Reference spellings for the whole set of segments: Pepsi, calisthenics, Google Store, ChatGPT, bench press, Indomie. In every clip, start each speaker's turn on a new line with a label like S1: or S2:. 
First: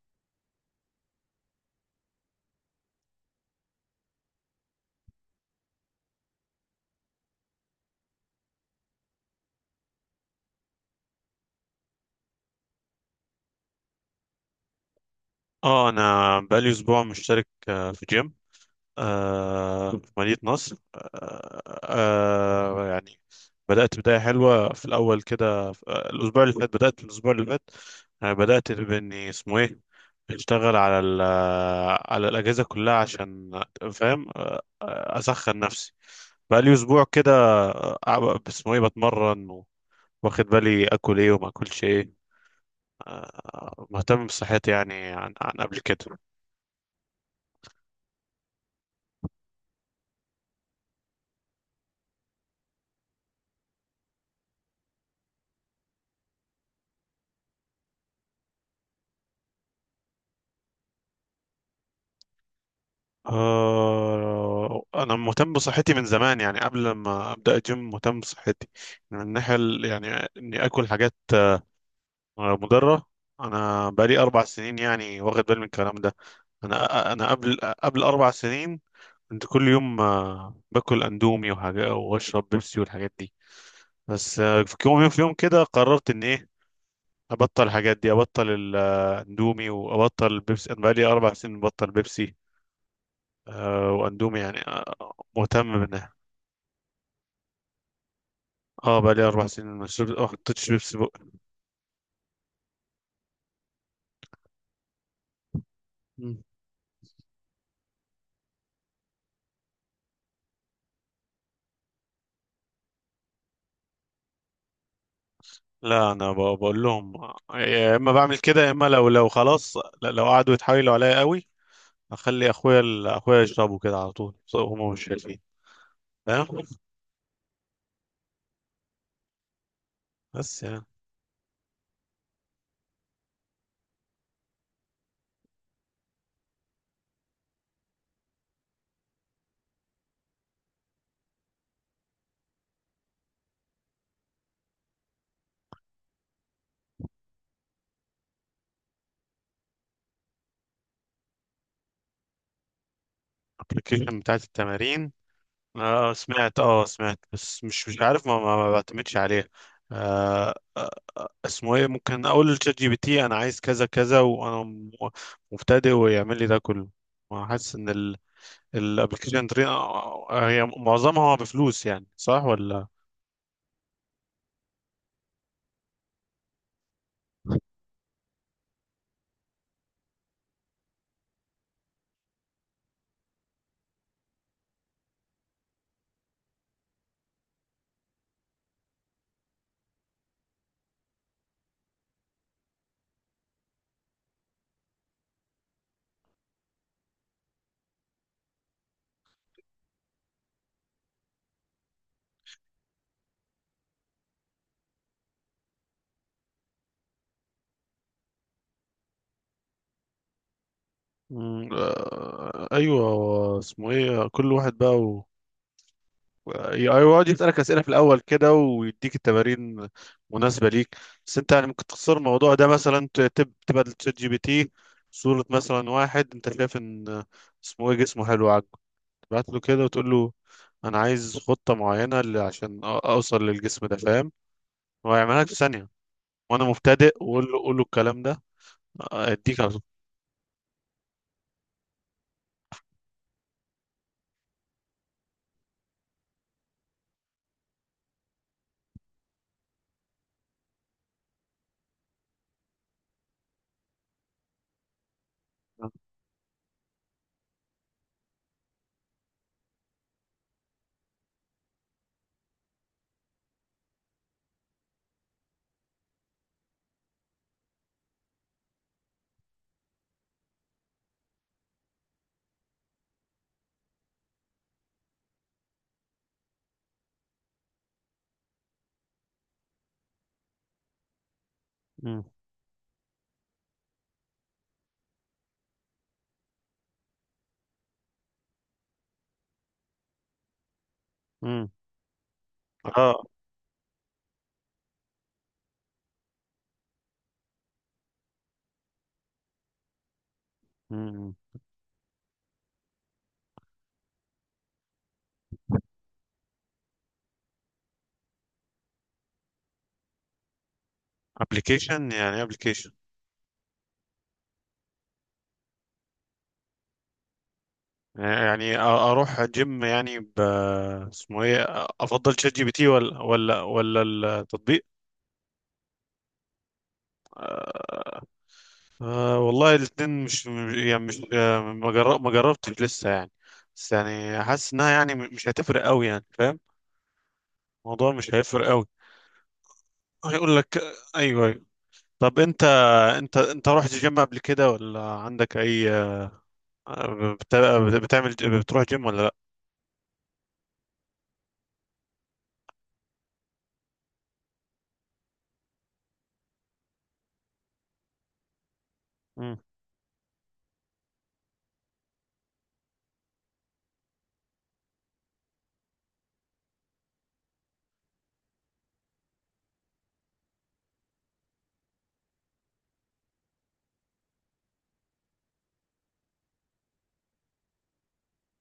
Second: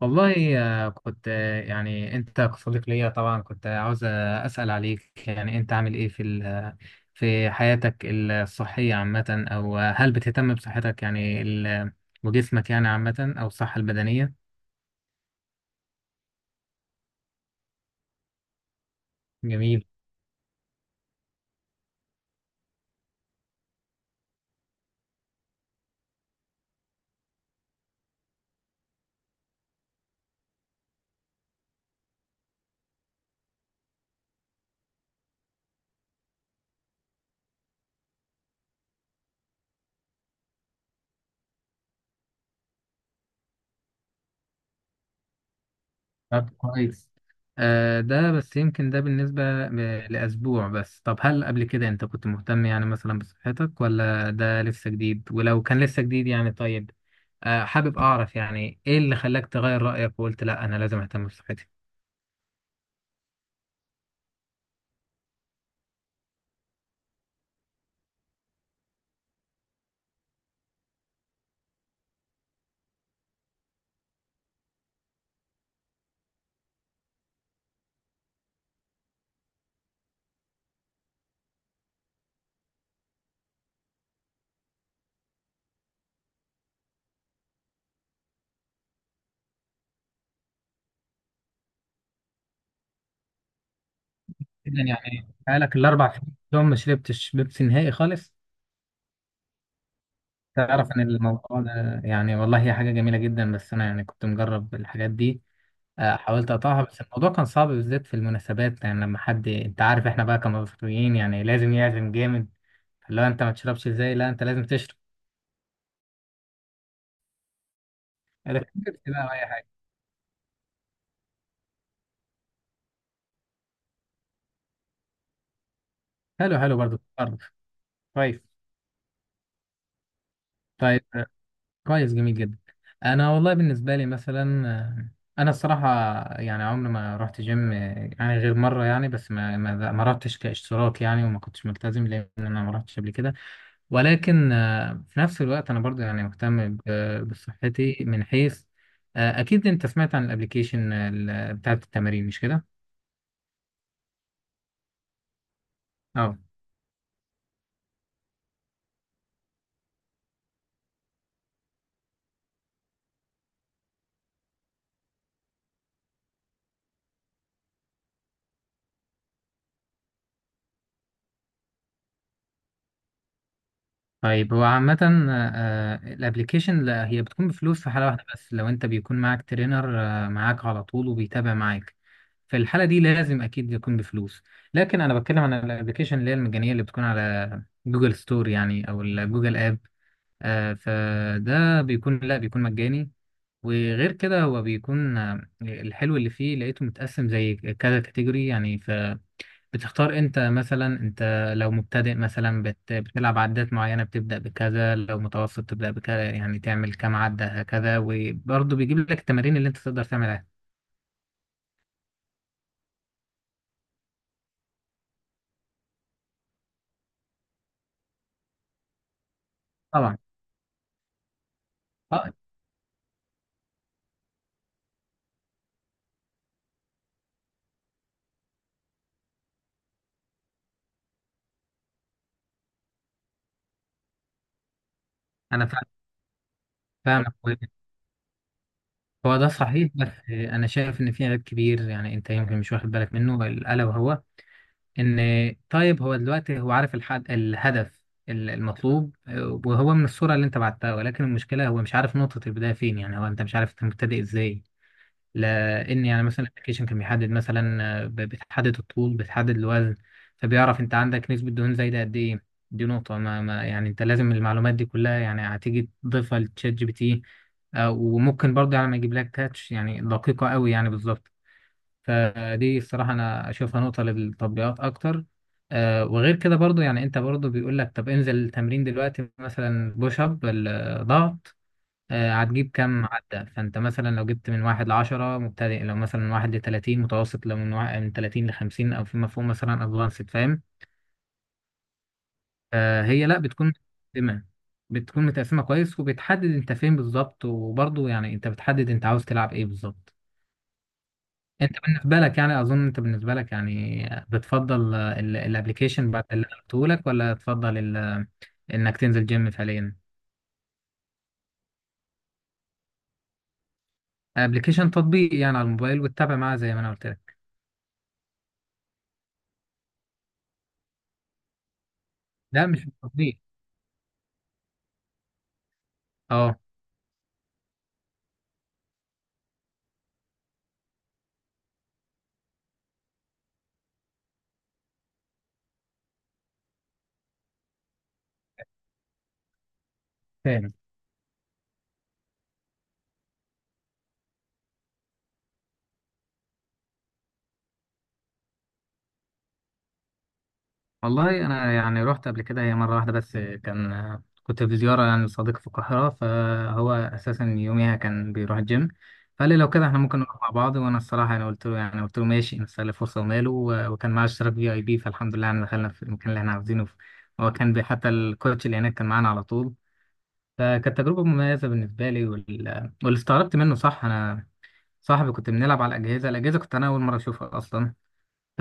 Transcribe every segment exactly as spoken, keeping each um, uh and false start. S1: والله، آه، كنت آه، يعني انت كصديق ليا طبعا كنت عاوز آه، اسال عليك، يعني انت عامل ايه في ال- آه، في حياتك الصحيه عامه، او آه، هل بتهتم بصحتك، يعني ال- آه، وجسمك يعني عامه، او الصحه البدنيه؟
S2: اه، انا بقالي اسبوع مشترك آه، في جيم،
S1: جميل.
S2: آه، في مدينة نصر. آه، آه، يعني بدأت بداية حلوة في الأول كده في- آه، الأسبوع اللي فات. بدأت الأسبوع اللي فات، آه، بدأت بإني اسمه إيه أشتغل على ال آه، على الأجهزة كلها عشان فاهم، آه، آه، أسخن نفسي. بقالي أسبوع كده، آه، آه، اسمه إيه بتمرن و- واخد بالي آكل إيه وما آكلش إيه. آه، مهتم بصحتي يعني عن عن قبل كده.
S1: طب كويس. آه ده بس يمكن ده بالنسبة ب- لأسبوع بس. طب هل قبل كده أنت كنت مهتم يعني مثلا بصحتك، ولا ده لسه جديد؟ ولو كان لسه جديد يعني طيب، آه حابب أعرف يعني إيه اللي خلاك تغير رأيك وقلت لأ، أنا لازم أهتم بصحتي.
S2: آه، أنا مهتم بصحتي من زمان، يعني قبل ما أبدأ الجيم مهتم بصحتي من الناحية ال- يعني إني آكل حاجات آه، مضرة. أنا بقالي أربع سنين يعني واخد بالي من الكلام ده. أنا أنا قبل قبل أربع سنين كنت كل يوم آه، باكل أندومي وحاجة وأشرب بيبسي والحاجات دي. بس آه، في يوم، في يوم كده قررت إن إيه أبطل الحاجات دي، أبطل الأندومي وأبطل البيبسي. أنا بقالي أربع سنين ببطل بيبسي، آه واندومي، يعني
S1: إذا
S2: آه
S1: يعني بقالك
S2: مهتم بيها.
S1: الأربع سنين يوم ما شربتش بيبسي نهائي خالص؟
S2: اه، بقى لي اربع سنين ما شربت- ما حطيتش
S1: تعرف
S2: بيبسي
S1: إن
S2: بق.
S1: الموضوع ده يعني والله هي حاجة جميلة جدا، بس أنا يعني كنت مجرب الحاجات دي. آه،
S2: مم.
S1: حاولت اقطعها بس الموضوع كان صعب، بالذات في المناسبات. يعني لما حد، انت عارف احنا بقى كمصريين يعني لازم يعزم جامد. لو انت ما تشربش، ازاي؟ لا، انت لازم تشرب.
S2: لا، انا ب- بقول لهم يا اما بعمل
S1: ده
S2: كده يا
S1: كان
S2: اما، لو
S1: بيبسي بقى
S2: لو
S1: او اي حاجه؟
S2: خلاص، لا- لو قعدوا يتحايلوا عليا قوي اخلي اخويا ال- اخويا يشربوا كده على طول، بس هم مش شايفين،
S1: حلو
S2: فاهم.
S1: حلو، برضه برضه. كويس.
S2: بس يعني،
S1: طيب، آه، كويس. جميل جدا. انا والله بالنسبه لي مثلا، آه، انا الصراحه يعني عمري ما رحت جيم، آه، يعني غير مره يعني، بس ما ما ما رحتش كاشتراك يعني، وما كنتش ملتزم، لان انا ما رحتش قبل كده. ولكن آه، في نفس الوقت انا برضو يعني مهتم ب- بصحتي من حيث، آه، اكيد انت سمعت عن الابليكيشن بتاعت التمارين، مش كده؟
S2: الابلكيشن بتاعت التمارين، اه
S1: اه.
S2: سمعت، اه سمعت بس مش مش عارف، ما, ما, ما بعتمدش عليها. آه آه، اسمه ايه، ممكن اقول للشات جي بي تي انا عايز كذا كذا، وانا م- مبتدئ ويعمل لي ده كله. حاسس ان الابلكيشن هي معظمها بفلوس، يعني صح ولا.
S1: طيب هو عامة الابليكيشن هي بتكون بفلوس في حالة واحدة بس، لو انت بيكون معاك ترينر آه، معاك على طول وبيتابع معاك. في الحالة دي لازم اكيد يكون بفلوس. لكن انا بتكلم عن الابليكيشن اللي هي المجانية اللي بتكون على جوجل ستور يعني، او الجوجل اب. آه، فده بيكون، لا بيكون مجاني. وغير كده هو بيكون آه، الحلو اللي فيه لقيته متقسم زي كذا كاتيجوري، يعني فبتختار. انت مثلا انت لو مبتدئ مثلا بت بتلعب عدات معينة بتبدأ بكذا، لو متوسط تبدأ بكذا، يعني تعمل كام عدة هكذا، وبرضه بيجيب لك التمارين اللي انت تقدر تعملها.
S2: مم، آه، ايوه، اسمه ايه كل واحد بقى و... ايوه، يقعد يسألك أسئلة في الأول كده ويديك التمارين
S1: طبعا.
S2: مناسبة ليك. بس أنت يعني ممكن تختصر
S1: اه
S2: الموضوع ده مثلا، ت- تب... تبقى للشات جي بي تي صورة، مثلا واحد أنت شايف إن اسمه إيه جسمه حلو، بعت له كده وتقول له انا عايز خطة معينة ل- عشان أ- اوصل للجسم ده، فاهم. هو هيعملها لك في
S1: انا فا-
S2: ثانية، وانا مبتدئ،
S1: فاهمك.
S2: وقول له قول له الكلام ده. آه،
S1: هو ده
S2: اديك على طول.
S1: صحيح بس آه، انا شايف ان في عيب كبير، يعني انت يمكن مش واخد بالك منه، الا وهو ان، طيب هو دلوقتي هو عارف الحد، الهدف ال- المطلوب، آه، وهو من الصورة اللي انت بعتها، ولكن المشكلة هو مش عارف نقطة البداية فين، يعني هو انت مش عارف انت مبتدئ ازاي. لان يعني مثلا الابلكيشن كان بيحدد مثلا، آه، ب- بتحدد الطول، بتحدد الوزن، فبيعرف انت عندك نسبة دهون زايدة قد ايه. دي نقطة ما, ما يعني، انت لازم المعلومات دي كلها يعني هتيجي تضيفها لتشات جي بي تي. آه، وممكن برضه يعني ما يجيب لك تاتش، يعني دقيقة قوي يعني بالظبط. فدي الصراحة أنا أشوفها نقطة للتطبيقات أكتر. آه وغير كده برضو، يعني أنت برضو بيقول لك طب انزل التمرين دلوقتي، مثلا بوش أب ال- ضغط.
S2: مم.
S1: آه هتجيب كام عدة. فأنت مثلا لو جبت من واحد لعشرة، مبتدئ. لو مثلا من واحد لتلاتين، متوسط. لو من واحد من تلاتين لخمسين أو فيما فوق، مثلا أدفانسد. فاهم؟
S2: مم.
S1: آه
S2: اه.
S1: هي لأ بتكون متقسمة. بتكون متقسمة كويس، وبتحدد أنت فين بالظبط، وبرضو يعني أنت بتحدد أنت عاوز تلعب إيه بالظبط.
S2: مم.
S1: انت بالنسبه لك يعني، اظن انت بالنسبه لك يعني بتفضل الابلكيشن بعد اللي انا قلته لك، ولا تفضل ال- انك تنزل جيم فعليا؟
S2: ابلكيشن، يعني ابلكيشن.
S1: ابلكيشن، تطبيق يعني على الموبايل وتتابع معاه زي ما انا قلت لك.
S2: يعني أ- اروح جيم يعني ب، اسمه ايه، افضل شات جي
S1: لا
S2: بي تي
S1: مش
S2: ولا
S1: التطبيق.
S2: ولا ولا. التطبيق.
S1: اه،
S2: آه. آه، والله الاثنين مش، يعني مش، آه، ما جر- ما جربتش لسه، يعني. بس يعني حاسس انها يعني مش هتفرق قوي، يعني فاهم، الموضوع مش هيفرق قوي، هيقول
S1: فاهم.
S2: لك. ايوه ايوه. طب انت، انت انت رحت جيم قبل كده ولا عندك اي بت- بتعمل، بتروح جيم ولا لا؟
S1: والله انا يعني رحت قبل كده هي مره واحده بس، كان كنت في زياره يعني لصديق في القاهره، فهو اساسا يوميها كان بيروح الجيم. فقال لي
S2: مم.
S1: لو كده احنا ممكن نروح مع بعض، وانا الصراحه انا قلت له يعني قلت له ماشي، نستغل الفرصه وماله، و- وكان معاه اشتراك في اي بي، فالحمد لله يعني دخلنا في المكان اللي احنا عاوزينه. هو كان بي- حتى الكوتش اللي هناك كان معانا على طول. فكانت تجربه مميزه بالنسبه لي، وال... واللي استغربت منه صح، انا صاحبي كنت بنلعب على الاجهزه، الاجهزه كنت انا اول مره اشوفها اصلا. ف-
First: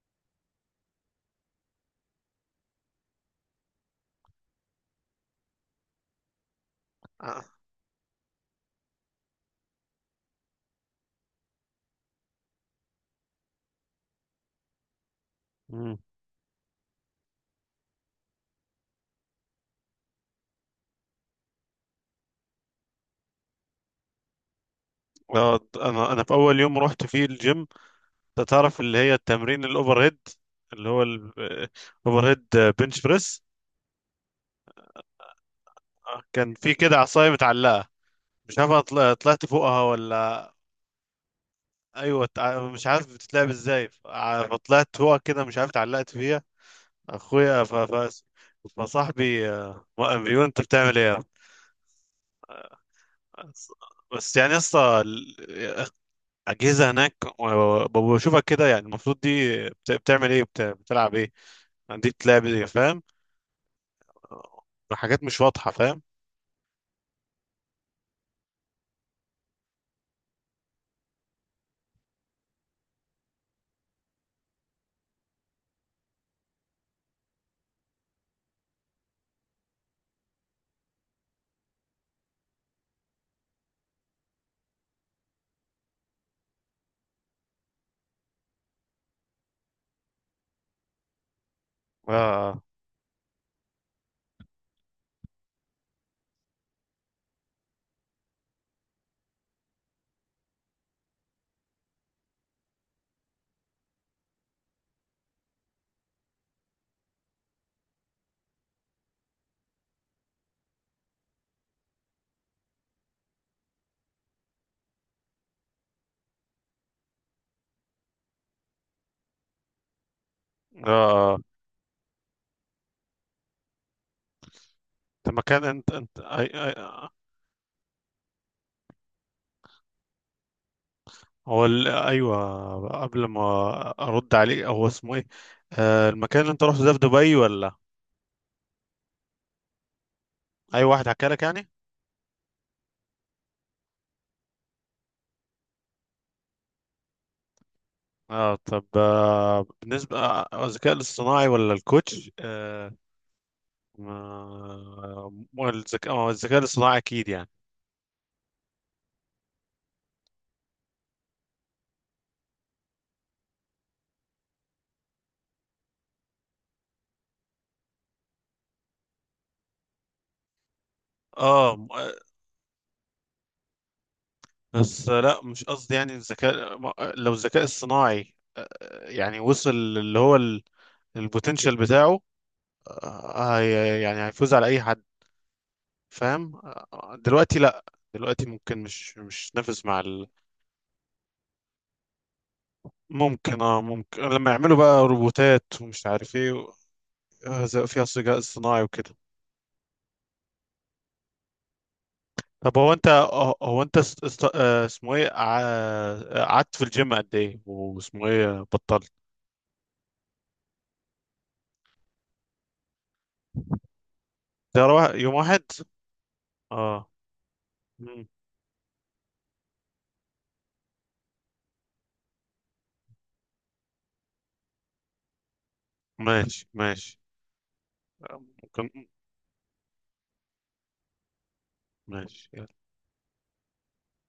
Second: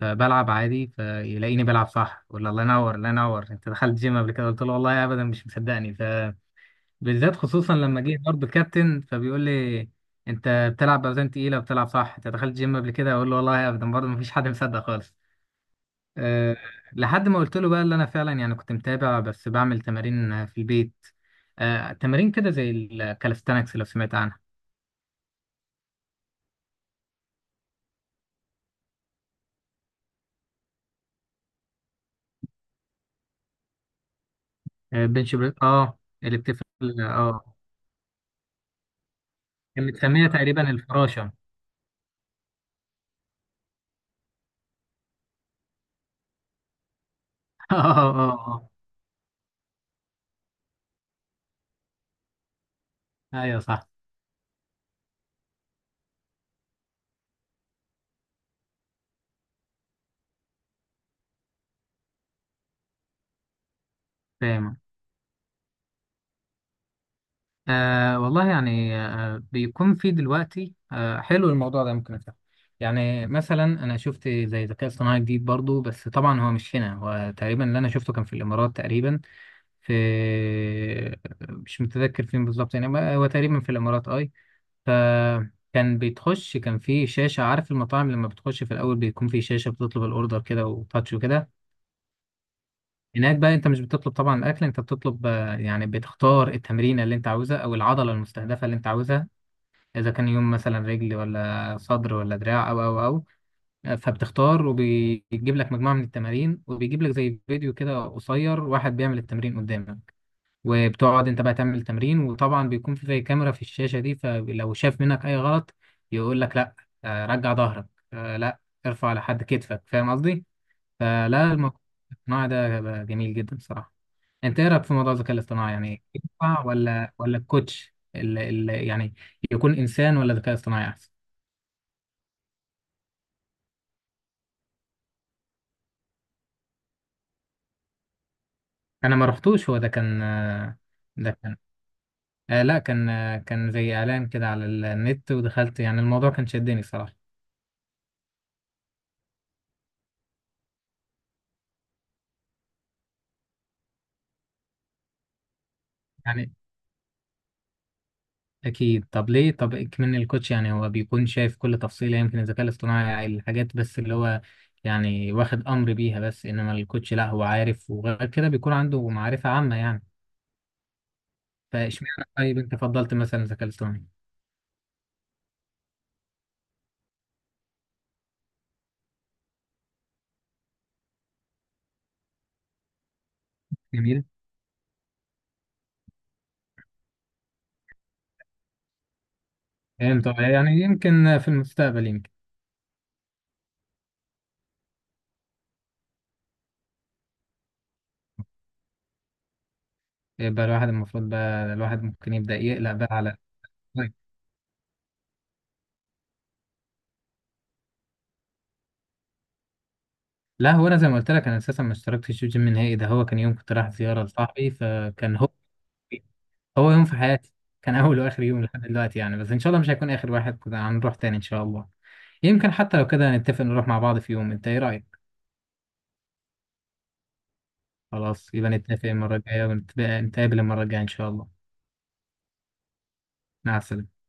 S1: فبلعب عادي، فيلاقيني بلعب صح، يقول لي الله ينور الله ينور، انت دخلت جيم قبل كده؟ قلت له والله ابدا، مش مصدقني. فبالذات خصوصا لما جه برضه كابتن، فبيقول لي انت بتلعب باوزان تقيله وبتلعب صح، انت دخلت جيم قبل كده؟ اقول له والله ابدا. برضه مفيش حد مصدق خالص.
S2: مم.
S1: أه. لحد ما قلت له بقى اللي انا فعلا يعني كنت متابع بس بعمل تمارين في البيت. أه، تمارين كده زي الكالستانكس، لو سمعت عنها.
S2: آه، انا انا في اول يوم رحت فيه الجيم، أنت تعرف اللي هي التمرين الاوفر هيد، اللي هو الاوفر هيد، بنش بريس.
S1: أه، بنش بريس، اه
S2: آه،
S1: اللي
S2: كان
S1: بتفرق،
S2: في كده عصايه
S1: اه
S2: متعلقه، مش عارف أطل- طلعت فوقها
S1: كانت متسميه
S2: ولا،
S1: تقريبا الفراشه
S2: ايوه تع- مش عارف بتتلعب ازاي، ف- فطلعت فوقها كده، مش عارف اتعلقت فيها. اخويا ف...
S1: اه،
S2: ف...
S1: اه،
S2: فصاحبي آه، وقف بيقول انت بتعمل ايه.
S1: ايوه صح.
S2: بس يعني لسه، اجهزه هناك و- و- بشوفك كده، يعني المفروض دي بت- بتعمل ايه، بت- بتلعب ايه، يعني دي بتلعب ايه، فاهم،
S1: فاهم.
S2: حاجات مش واضحه، فاهم.
S1: آه والله يعني آه بيكون في دلوقتي، آه حلو الموضوع ده، ممكن أفهم. يعني مثلا انا شفت زي ذكاء اصطناعي جديد برضو، بس طبعا هو مش هنا، هو تقريبا اللي انا شفته كان في الامارات تقريبا. في، مش متذكر فين بالظبط يعني، بقى هو تقريبا في الامارات اي. فكان بيتخش، كان في شاشة. عارف المطاعم لما بتخش في الاول بيكون في شاشة بتطلب الاوردر كده وتاتش وكده؟
S2: اه
S1: هناك بقى انت مش بتطلب طبعا الاكل، انت بتطلب آه، يعني بتختار التمرينه اللي انت عاوزها او العضله المستهدفه اللي انت عاوزها. اذا كان يوم مثلا رجل، ولا صدر، ولا دراع، او او او آه، فبتختار، وبيجيب لك مجموعه من التمارين، وبيجيب لك زي فيديو كده قصير، واحد بيعمل التمرين قدامك. وبتقعد انت بقى تعمل التمرين، وطبعا بيكون في زي كاميرا في الشاشه دي، فلو شاف منك اي غلط يقول لك لا، آه، رجع ظهرك، آه، لا ارفع لحد كتفك. فاهم قصدي؟
S2: اه. آه.
S1: فلا، الموضوع ده جميل جدا صراحه. انت ايه رايك في موضوع الذكاء
S2: انت مكان،
S1: الاصطناعي،
S2: انت
S1: يعني
S2: انت أي...
S1: ينفع،
S2: أي...
S1: ولا ولا الكوتش اللي اللي يعني يكون انسان، ولا ذكاء اصطناعي احسن؟
S2: هو ال... ايوه، قبل ما ارد عليك، هو اسمه ايه آه المكان اللي انت رحت ده في دبي ولا
S1: انا ما رحتوش، هو ده كان آه،
S2: اي واحد حكى
S1: ده
S2: لك،
S1: كان
S2: يعني؟
S1: آه لا كان آه كان زي اعلان كده على النت ودخلت، يعني الموضوع كان شدني صراحه.
S2: اه، طب، آه، بالنسبة، آه، الذكاء الاصطناعي ولا الكوتش، آه ما- ما الذكاء، ما هو
S1: يعني
S2: الذكاء الاصطناعي اكيد، يعني.
S1: اكيد. طب ليه؟ طب من الكوتش يعني هو بيكون شايف كل تفصيله، يمكن الذكاء الاصطناعي الحاجات بس اللي هو يعني واخد امر بيها، بس انما الكوتش لا، هو عارف، وغير كده بيكون عنده معرفه عامه يعني.
S2: اه م- آه،
S1: فاشمعنى طيب انت فضلت مثلا الذكاء الاصطناعي؟
S2: بس آه، لا، مش قصدي، يعني الذكاء ما- آه، لو الذكاء الصناعي آه، آه، يعني وصل اللي هو البوتنشال بتاعه، آه، هي- يعني
S1: جميل.
S2: هيفوز على اي حد، فاهم، آه، دلوقتي لا. دلوقتي ممكن مش مش نافس مع
S1: فهمت.
S2: ال...
S1: آه، يعني يمكن في المستقبل، يمكن
S2: ممكن اه ممكن لما يعملوا بقى روبوتات ومش عارف ايه و- آه، زي- فيها الذكاء الصناعي وكده.
S1: يبقى الواحد المفروض بقى، الواحد ممكن يبدأ
S2: طب هو
S1: يقلق
S2: انت،
S1: بقى على.
S2: هو انت
S1: طيب.
S2: است... است... آه، اسمه ايه، ع- قعدت في الجيم قد ايه، واسمه ايه بطلت.
S1: لا هو انا زي ما قلت لك انا اساسا ما اشتركتش في جيم نهائي، ده هو كان يوم كنت رايح زيارة لصاحبي
S2: ترى يوم
S1: فكان هو
S2: واحد.
S1: هو يوم
S2: اه.
S1: في حياتي، كان اول
S2: مم.
S1: واخر يوم لحد دلوقتي يعني، بس ان شاء الله مش هيكون اخر واحد، كده هنروح تاني ان شاء الله. يمكن حتى لو كده نتفق نروح مع بعض في يوم، انت ايه رأيك؟
S2: ماشي ماشي. آه،
S1: خلاص يبقى
S2: ممكن.
S1: نتفق المرة الجاية، ونتقابل المرة الجاية ان شاء الله.
S2: ماشي.
S1: مع السلامة.